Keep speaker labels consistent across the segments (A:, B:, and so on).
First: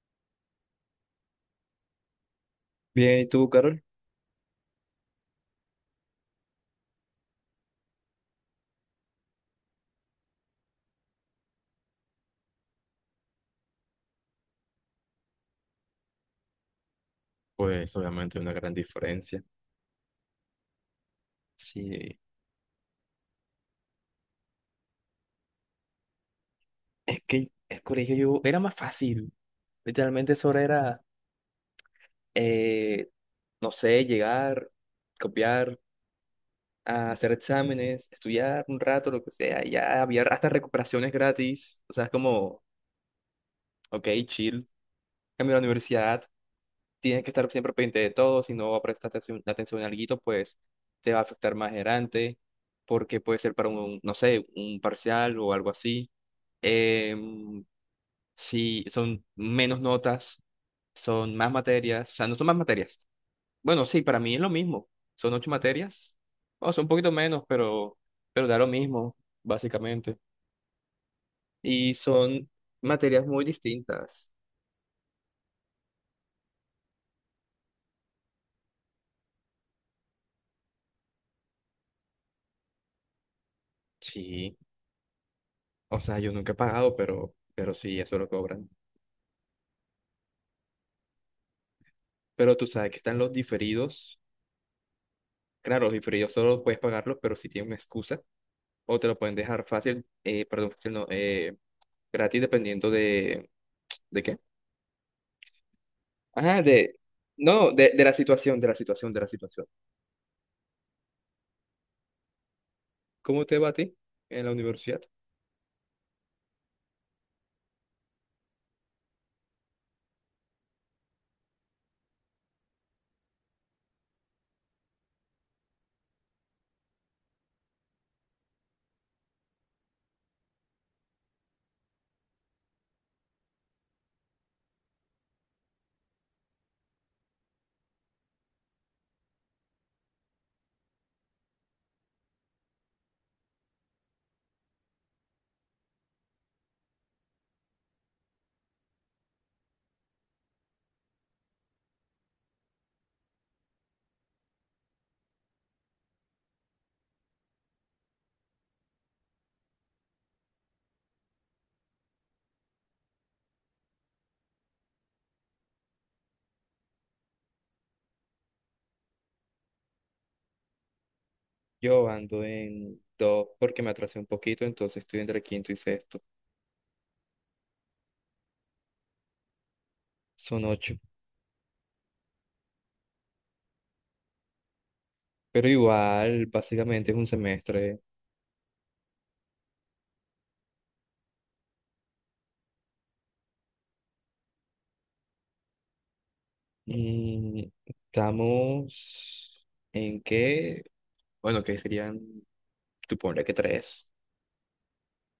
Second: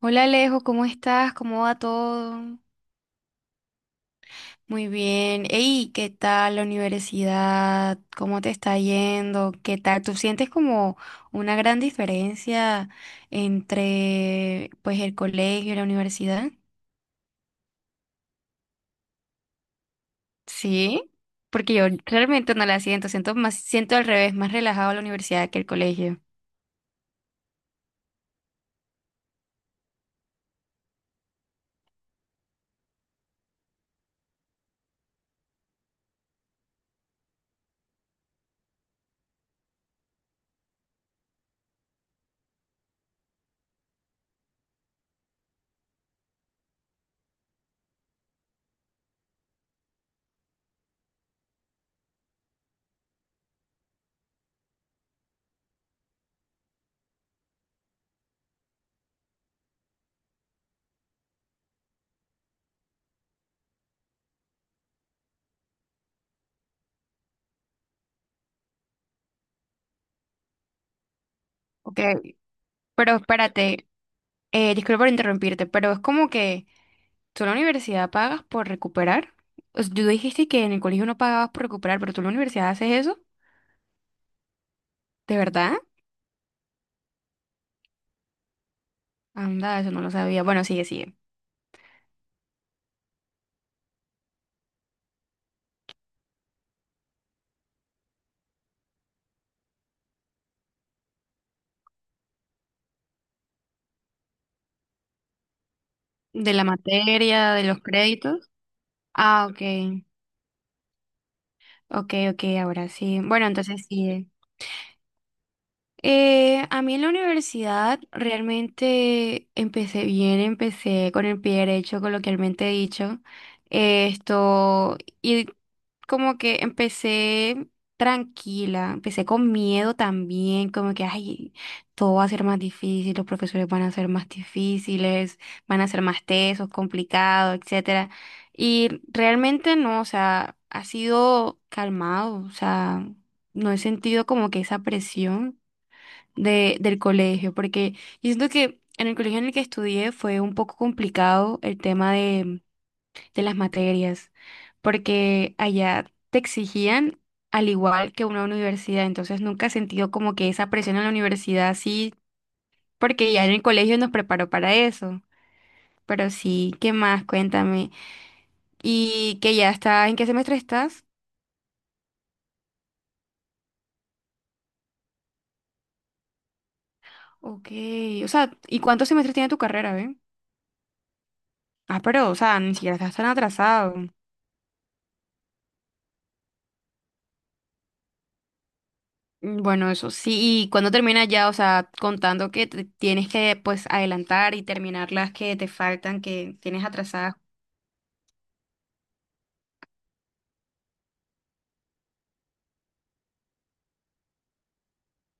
A: Hola Alejo, ¿cómo estás? ¿Cómo va todo?
B: Bien, ¿y tú, Carol?
A: Muy bien. Ey, ¿qué tal la universidad? ¿Cómo te está yendo? ¿Qué tal? ¿Tú sientes como una gran diferencia entre pues el colegio y la universidad?
B: Pues obviamente una gran diferencia.
A: Sí, porque yo
B: Sí,
A: realmente no la siento, siento más, siento al revés, más relajado la universidad que el colegio.
B: es que el colegio yo era más fácil. Literalmente solo era, eh, no sé, llegar, copiar, a hacer exámenes, estudiar un rato, lo que sea. Y ya había hasta recuperaciones gratis. O sea, es como, ok, chill. Cambié a la universidad. Tienes que estar siempre pendiente de todo, si no prestas atención a algo, pues te va a afectar más adelante, porque puede ser para un, no sé, un parcial o algo así. Em, si son menos notas, son más materias, o sea, no son más materias. Bueno, sí, para mí es lo mismo, son ocho materias, o son un poquito menos, pero da lo mismo, básicamente. Y
A: Ok,
B: son
A: pero
B: materias muy
A: espérate,
B: distintas.
A: disculpa por interrumpirte, pero es como que ¿tú en la universidad pagas por recuperar? O sea, tú dijiste que en el colegio no pagabas por recuperar, pero tú en la universidad haces eso.
B: Sí,
A: ¿De verdad?
B: o sea, yo nunca he pagado, pero sí, eso lo cobran.
A: Anda, eso no lo sabía. Bueno, sigue.
B: Pero tú sabes que están los diferidos. Claro, los diferidos solo puedes pagarlos, pero si tienen una excusa, o te lo pueden dejar fácil, perdón, fácil no, gratis dependiendo ¿de qué?
A: De
B: Ajá,
A: la
B: de,
A: materia, de
B: no,
A: los
B: de la
A: créditos.
B: situación, de la situación, de la
A: Ah,
B: situación.
A: ok. Ok, ok, ahora sí.
B: ¿Cómo
A: Bueno,
B: te va a
A: entonces
B: ti
A: sí.
B: en la universidad?
A: A mí en la universidad realmente empecé bien, empecé con el pie derecho, coloquialmente dicho. Esto, y Como que empecé tranquila, empecé con miedo también, como que, ay, todo va a ser más difícil, los profesores van a ser más difíciles, van a ser más tesos, complicados, etcétera. Y realmente no, o sea, ha sido calmado, o sea, no he sentido como que esa presión del colegio, porque yo siento que en el colegio en el que estudié fue un poco complicado el tema de las materias, porque allá te exigían al igual que una universidad, entonces nunca he sentido como que esa presión en la universidad, sí, porque ya en el colegio nos preparó para eso. Pero sí, ¿qué más? Cuéntame. ¿Y que ya está? ¿En qué semestre estás?
B: Yo ando en dos porque me atrasé un poquito, entonces estoy entre quinto y sexto.
A: Ok, o sea, ¿y cuántos semestres tiene tu carrera, ve?
B: Son ocho.
A: Ah, pero, o sea, ni siquiera estás tan atrasado.
B: Pero igual, básicamente es un semestre.
A: Mm, bueno, eso sí, y cuando termina ya, o sea, contando que te tienes que pues adelantar y terminar las que te faltan, que tienes atrasadas.
B: Estamos en qué, bueno, que serían, tú ponle que tres.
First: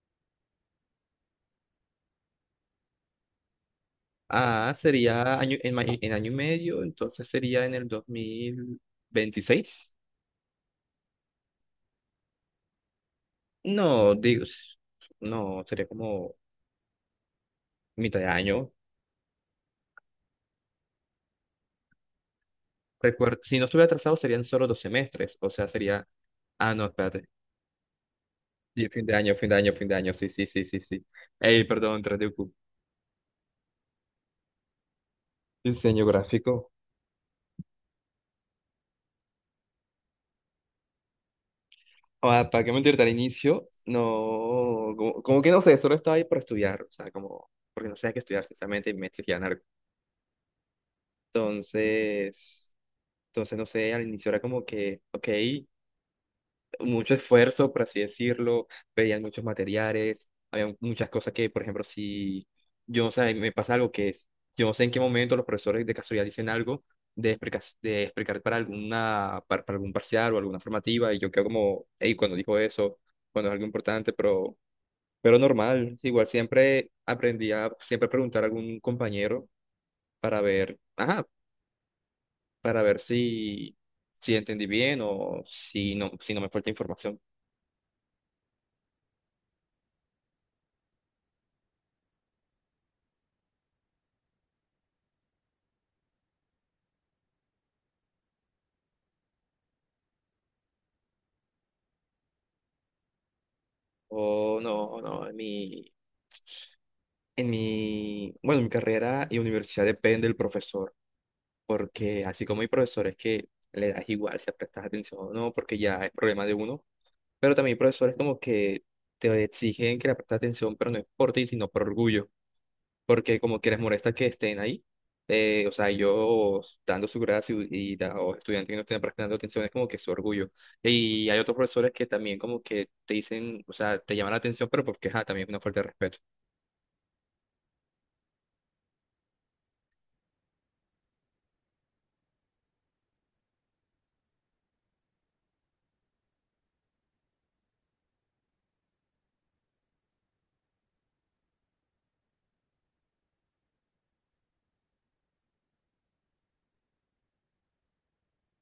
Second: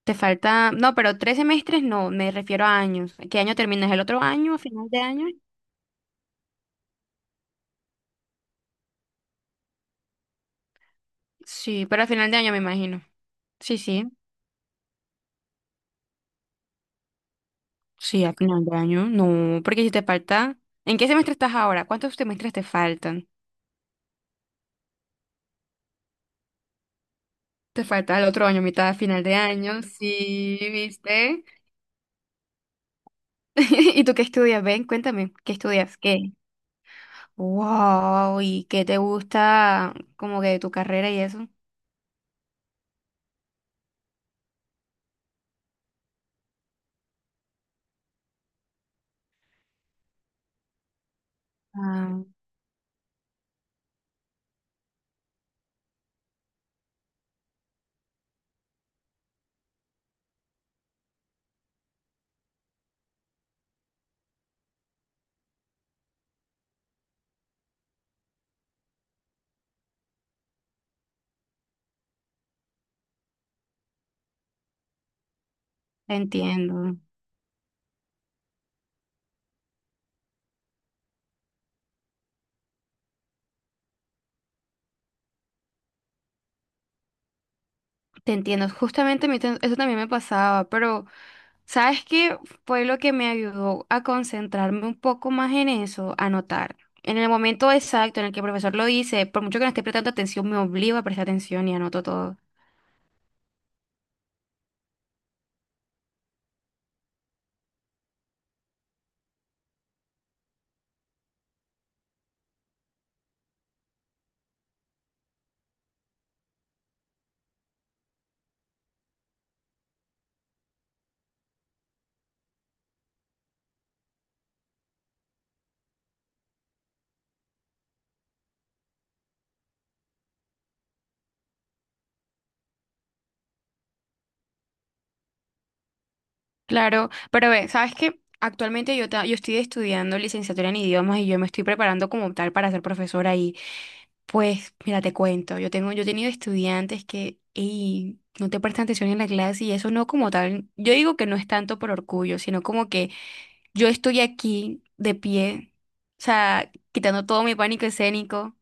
A: Te falta, no, pero tres semestres no, me refiero a años. ¿Qué año terminas? ¿El otro año? ¿A
B: Ah,
A: final de año?
B: sería año, en, en año y medio, entonces sería en el 2026.
A: Sí, pero a final de año me imagino. Sí, sí.
B: No, digo, no, sería como mitad
A: Sí,
B: de
A: a final
B: año.
A: de año. No, porque si te falta, ¿en qué semestre estás ahora? ¿Cuántos semestres te faltan?
B: Si no estuviera atrasado serían solo dos semestres, o sea, sería... Ah, no, espérate.
A: Te falta el otro año,
B: Sí,
A: mitad,
B: fin de
A: final
B: año,
A: de
B: fin de año,
A: año.
B: fin de año, sí, sí,
A: Sí,
B: sí, sí, sí.
A: ¿viste?
B: Ey, perdón, 3.
A: ¿Y tú qué estudias? Ven, cuéntame, ¿qué estudias?
B: Diseño
A: ¿Qué?
B: gráfico.
A: Wow, ¿y qué te gusta como que de tu carrera y eso?
B: Ah, ¿para qué mentirte al inicio? No, como que no sé, solo estaba ahí por estudiar, o sea, como, porque no sabía qué estudiar, sinceramente, y me exigían algo.
A: Ah,
B: Entonces, entonces, no sé, al inicio era como que, ok, mucho esfuerzo, por así decirlo. Veían muchos materiales, había muchas cosas que, por ejemplo, si yo no sé, me pasa algo que es, yo no sé en qué momento los profesores de casualidad dicen algo de explicar para alguna, para algún parcial o alguna formativa, y yo quedo como, hey, cuando dijo eso, cuando es algo importante, pero normal.
A: te
B: Igual siempre
A: entiendo,
B: aprendí a siempre preguntar a algún compañero para ver. Ajá, para ver si entendí bien o si no, si no me falta información.
A: te entiendo. Justamente a mí eso también me pasaba, pero ¿sabes qué fue lo que me ayudó a concentrarme un poco más en eso? Anotar. En el momento exacto en el que el profesor lo dice, por mucho que no esté prestando atención, me obligo a prestar atención y anoto todo.
B: O no, no, en mi, bueno, mi carrera y universidad depende del profesor, porque así como hay profesores que le das igual si prestas atención o no, porque ya es problema de uno, pero también hay profesores como que te exigen que le prestes atención, pero no es por ti, sino por orgullo. Porque como que les molesta que estén ahí. O sea, yo dando su gracia y o estudiantes que no estén prestando atención es como que su orgullo. Y hay otros profesores que también como que te dicen, o sea, te llaman la atención, pero porque ajá, también es una falta de respeto.
A: Claro, pero ve, ¿sabes qué? Actualmente yo estoy estudiando licenciatura en idiomas y yo me estoy preparando como tal para ser profesora y pues, mira, te cuento, yo tengo, yo he tenido estudiantes que ey, no te prestan atención en la clase y eso no como tal, yo digo que no es tanto por orgullo, sino como que yo estoy aquí de pie, o sea, quitando todo mi pánico escénico,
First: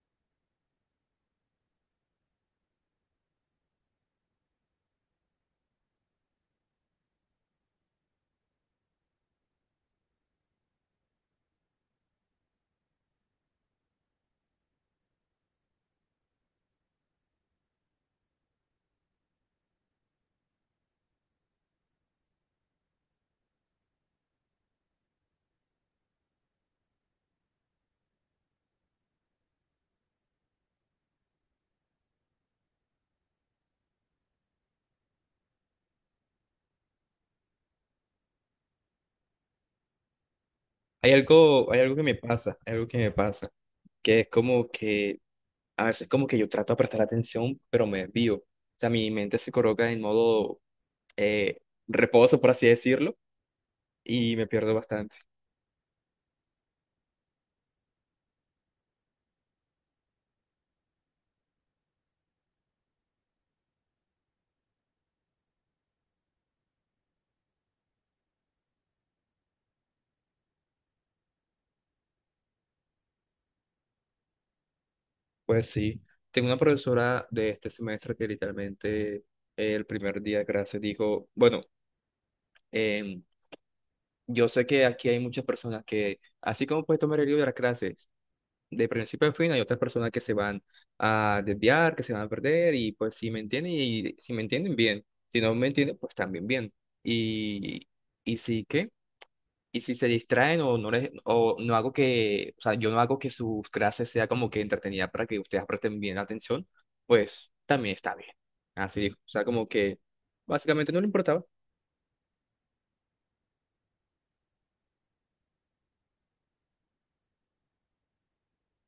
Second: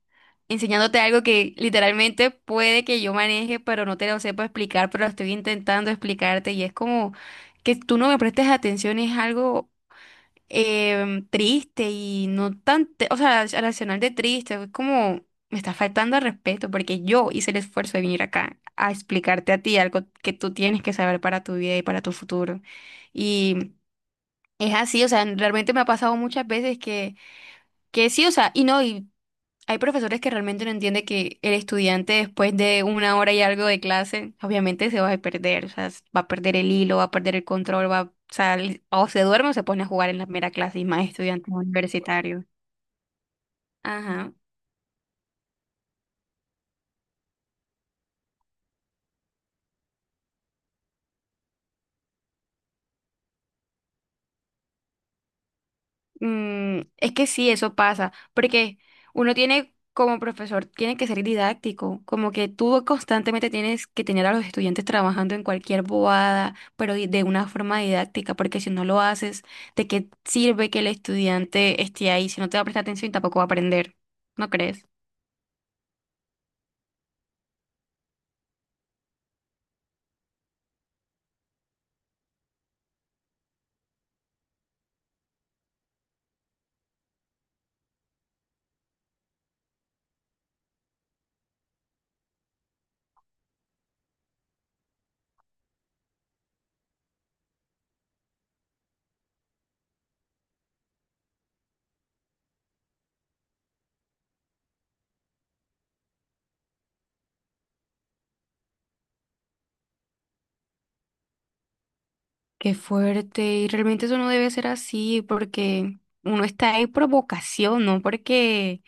A: enseñándote algo que literalmente puede que yo maneje, pero no te lo sepa explicar, pero estoy intentando explicarte y es como que tú no me prestes atención, es algo triste y no o sea, racional de triste, es como me está faltando al respeto porque yo hice el esfuerzo de venir acá a explicarte a ti algo que tú tienes que saber para tu vida y para tu futuro. Es así, o sea, realmente me ha pasado muchas veces que sí, o sea, y no, y hay profesores que realmente no entienden que el estudiante después de una hora y algo de clase, obviamente se va a perder, o sea, va a perder el hilo, va a perder el control, o sea, o se duerme o se pone a jugar en la mera clase y más estudiantes
B: Hay algo que me
A: universitarios.
B: pasa, hay algo que me pasa, que es
A: Ajá.
B: como que a veces como que yo trato de prestar atención, pero me desvío. O sea, mi mente se coloca en modo eh, reposo, por así decirlo, y me pierdo bastante.
A: Mm, es que sí, eso pasa, porque uno tiene como profesor, tiene que ser didáctico, como que tú constantemente tienes que tener a los estudiantes trabajando en cualquier bobada, pero de una forma didáctica, porque si no lo haces, ¿de qué sirve que el estudiante esté ahí si no te va a prestar atención y tampoco va a aprender? ¿No crees?
B: Pues sí, tengo una profesora de este semestre que literalmente, el primer día de clase dijo, bueno, em, yo sé que aquí hay muchas personas que, así como puedes tomar el libro de las clases, de principio a fin, hay otras personas que se van a desviar, que se van a perder, y pues si me entienden, y si me entienden bien, si no me entienden, pues también bien. Y, y sí que... Y si se distraen o no les, o no hago que, o sea, yo no hago que sus clases sea como que entretenida para que ustedes presten bien atención, pues también está bien. Así dijo. O sea, como que básicamente no le importaba.
A: Qué fuerte, y realmente eso no debe ser así, porque uno está ahí por vocación, no porque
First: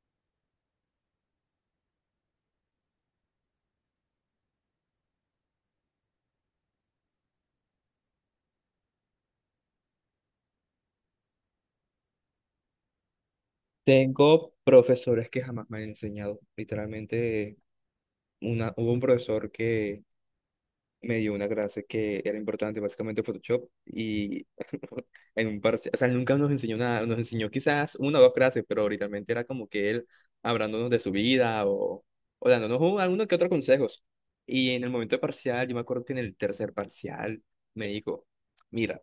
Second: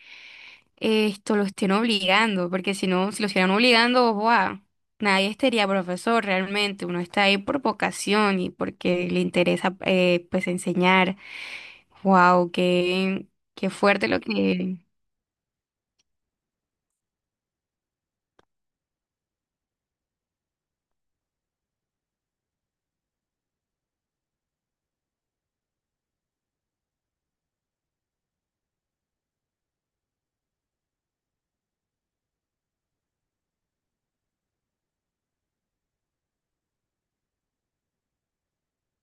A: esto lo estén obligando, porque si no, si lo estuvieran obligando, ¡guau! Nadie estaría profesor realmente, uno está ahí por vocación y porque le interesa pues enseñar. Wow, qué, qué fuerte lo
B: Tengo profesores que jamás me han enseñado. Literalmente, hubo un profesor que me dio una clase que era importante, básicamente Photoshop, y en un parcial, o sea, él nunca nos enseñó nada, nos enseñó quizás una o dos clases, pero literalmente era como que él hablándonos de su vida, o dándonos alguno que otro consejos. Y en el momento de parcial, yo me acuerdo que en el tercer parcial me dijo, mira,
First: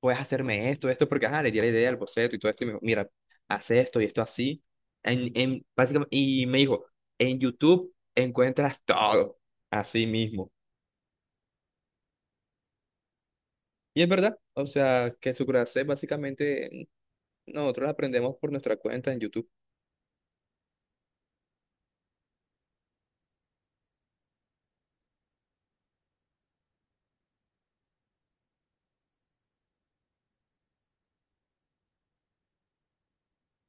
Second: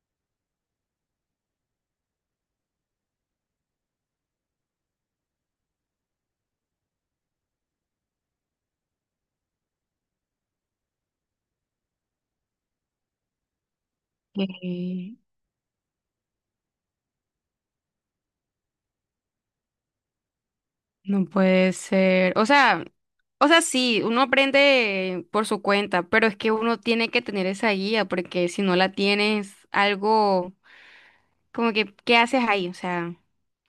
B: puedes hacerme esto, esto, porque ajá, le di la idea al boceto y todo esto, y me dijo, mira, haz esto y esto así. En, básicamente, y me dijo, en YouTube encuentras todo, así mismo. Y es verdad, o sea,
A: que
B: que su clase básicamente nosotros la aprendemos por nuestra cuenta en YouTube.
A: no puede ser. O sea, sí, uno aprende por su cuenta, pero es que uno tiene que tener esa guía, porque si no la tienes, algo como que, ¿qué haces ahí? O sea,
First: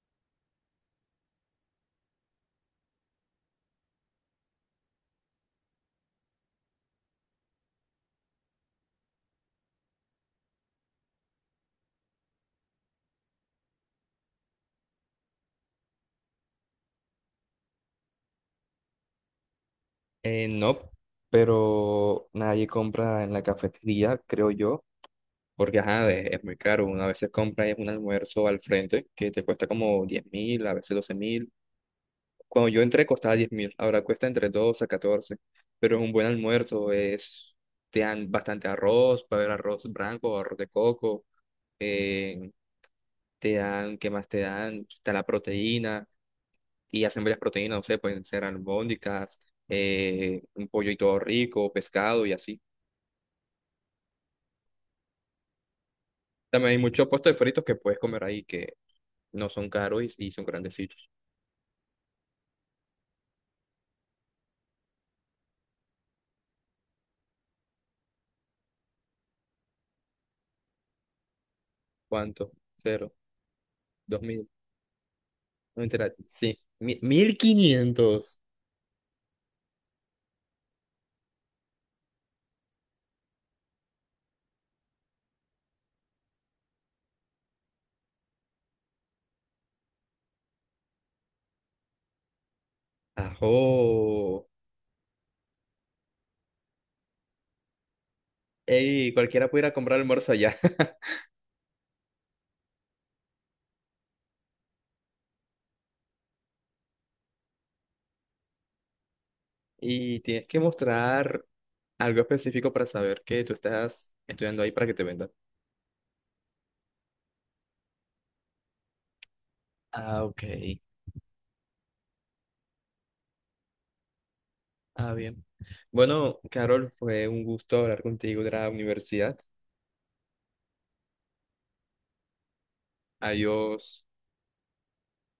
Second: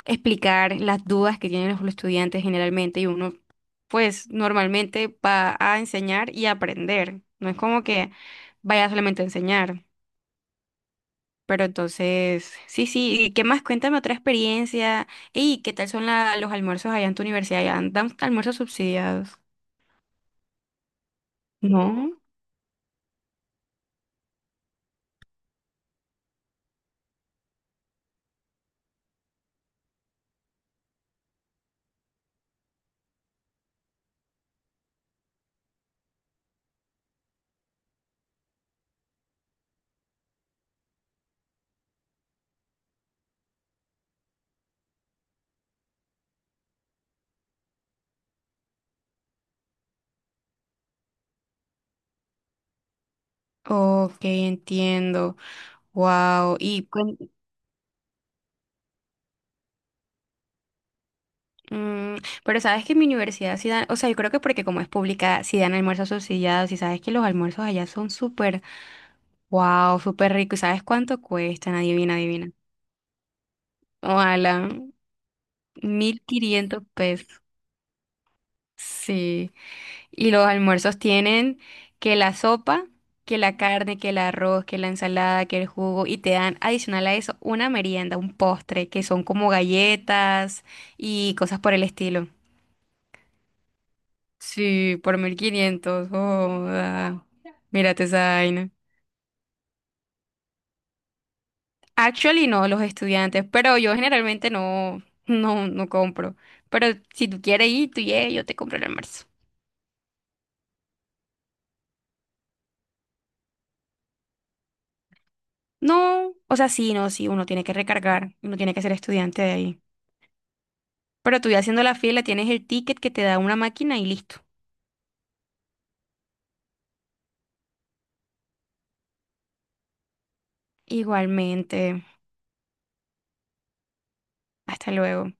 A: explicar las dudas que tienen los estudiantes generalmente y uno pues normalmente va a enseñar y aprender. No es como que vaya solamente a enseñar. Pero entonces, sí, sí, ¿y qué más? Cuéntame otra experiencia. ¿Y qué tal son los almuerzos allá en tu universidad? ¿Ya dan almuerzos subsidiados?
B: No,
A: ¿No?
B: pero nadie compra en la cafetería, creo yo, porque ajá, es muy caro. Una vez se compra es un almuerzo al frente que te cuesta como 10.000, a veces 12.000. Cuando yo entré costaba 10.000, ahora cuesta entre 12 a 14, pero es un buen almuerzo, es, te dan bastante arroz, puede haber arroz blanco, arroz de coco, eh, te dan, ¿qué más te dan? Está la proteína y hacen varias proteínas, no sé, pueden ser albóndigas, un pollo y todo rico, pescado y así.
A: Ok, entiendo. Wow.
B: También hay
A: Y
B: muchos puestos de fritos que puedes comer ahí que no son caros y son grandecitos.
A: mm, pero sabes que en mi universidad sí dan, o sea, yo creo que porque como es pública, sí dan almuerzos subsidiados y sabes que los almuerzos allá son súper. Wow, súper rico. ¿Y sabes cuánto cuestan? Adivina, adivina.
B: ¿Cuánto? Cero, 2.000,
A: Ojalá,
B: no mentira,
A: mil
B: sí,
A: quinientos
B: mil
A: pesos.
B: quinientos.
A: Sí. Y los almuerzos tienen que la sopa, que la carne, que el arroz, que la ensalada, que el jugo. Y te dan adicional a eso una merienda, un postre, que son como galletas y cosas por el estilo.
B: Ajo.
A: Sí, por 1500. Joda. Mírate esa vaina.
B: Ey, cualquiera puede ir a comprar almuerzo allá.
A: Actually no, los estudiantes, pero yo generalmente no, no compro. Pero si tú quieres ir, yo te compro el almuerzo.
B: Y tienes que mostrar algo específico para saber que tú estás estudiando ahí para que te vendan.
A: No, o sea, sí, no, sí, uno tiene que recargar, uno tiene que ser estudiante de ahí.
B: Ah, ok.
A: Pero tú ya haciendo la fila, tienes el ticket que te da una máquina y listo.
B: Ah, bien. Bueno, Carol, fue un gusto hablar contigo de la universidad.
A: Igualmente,
B: Adiós.
A: hasta luego.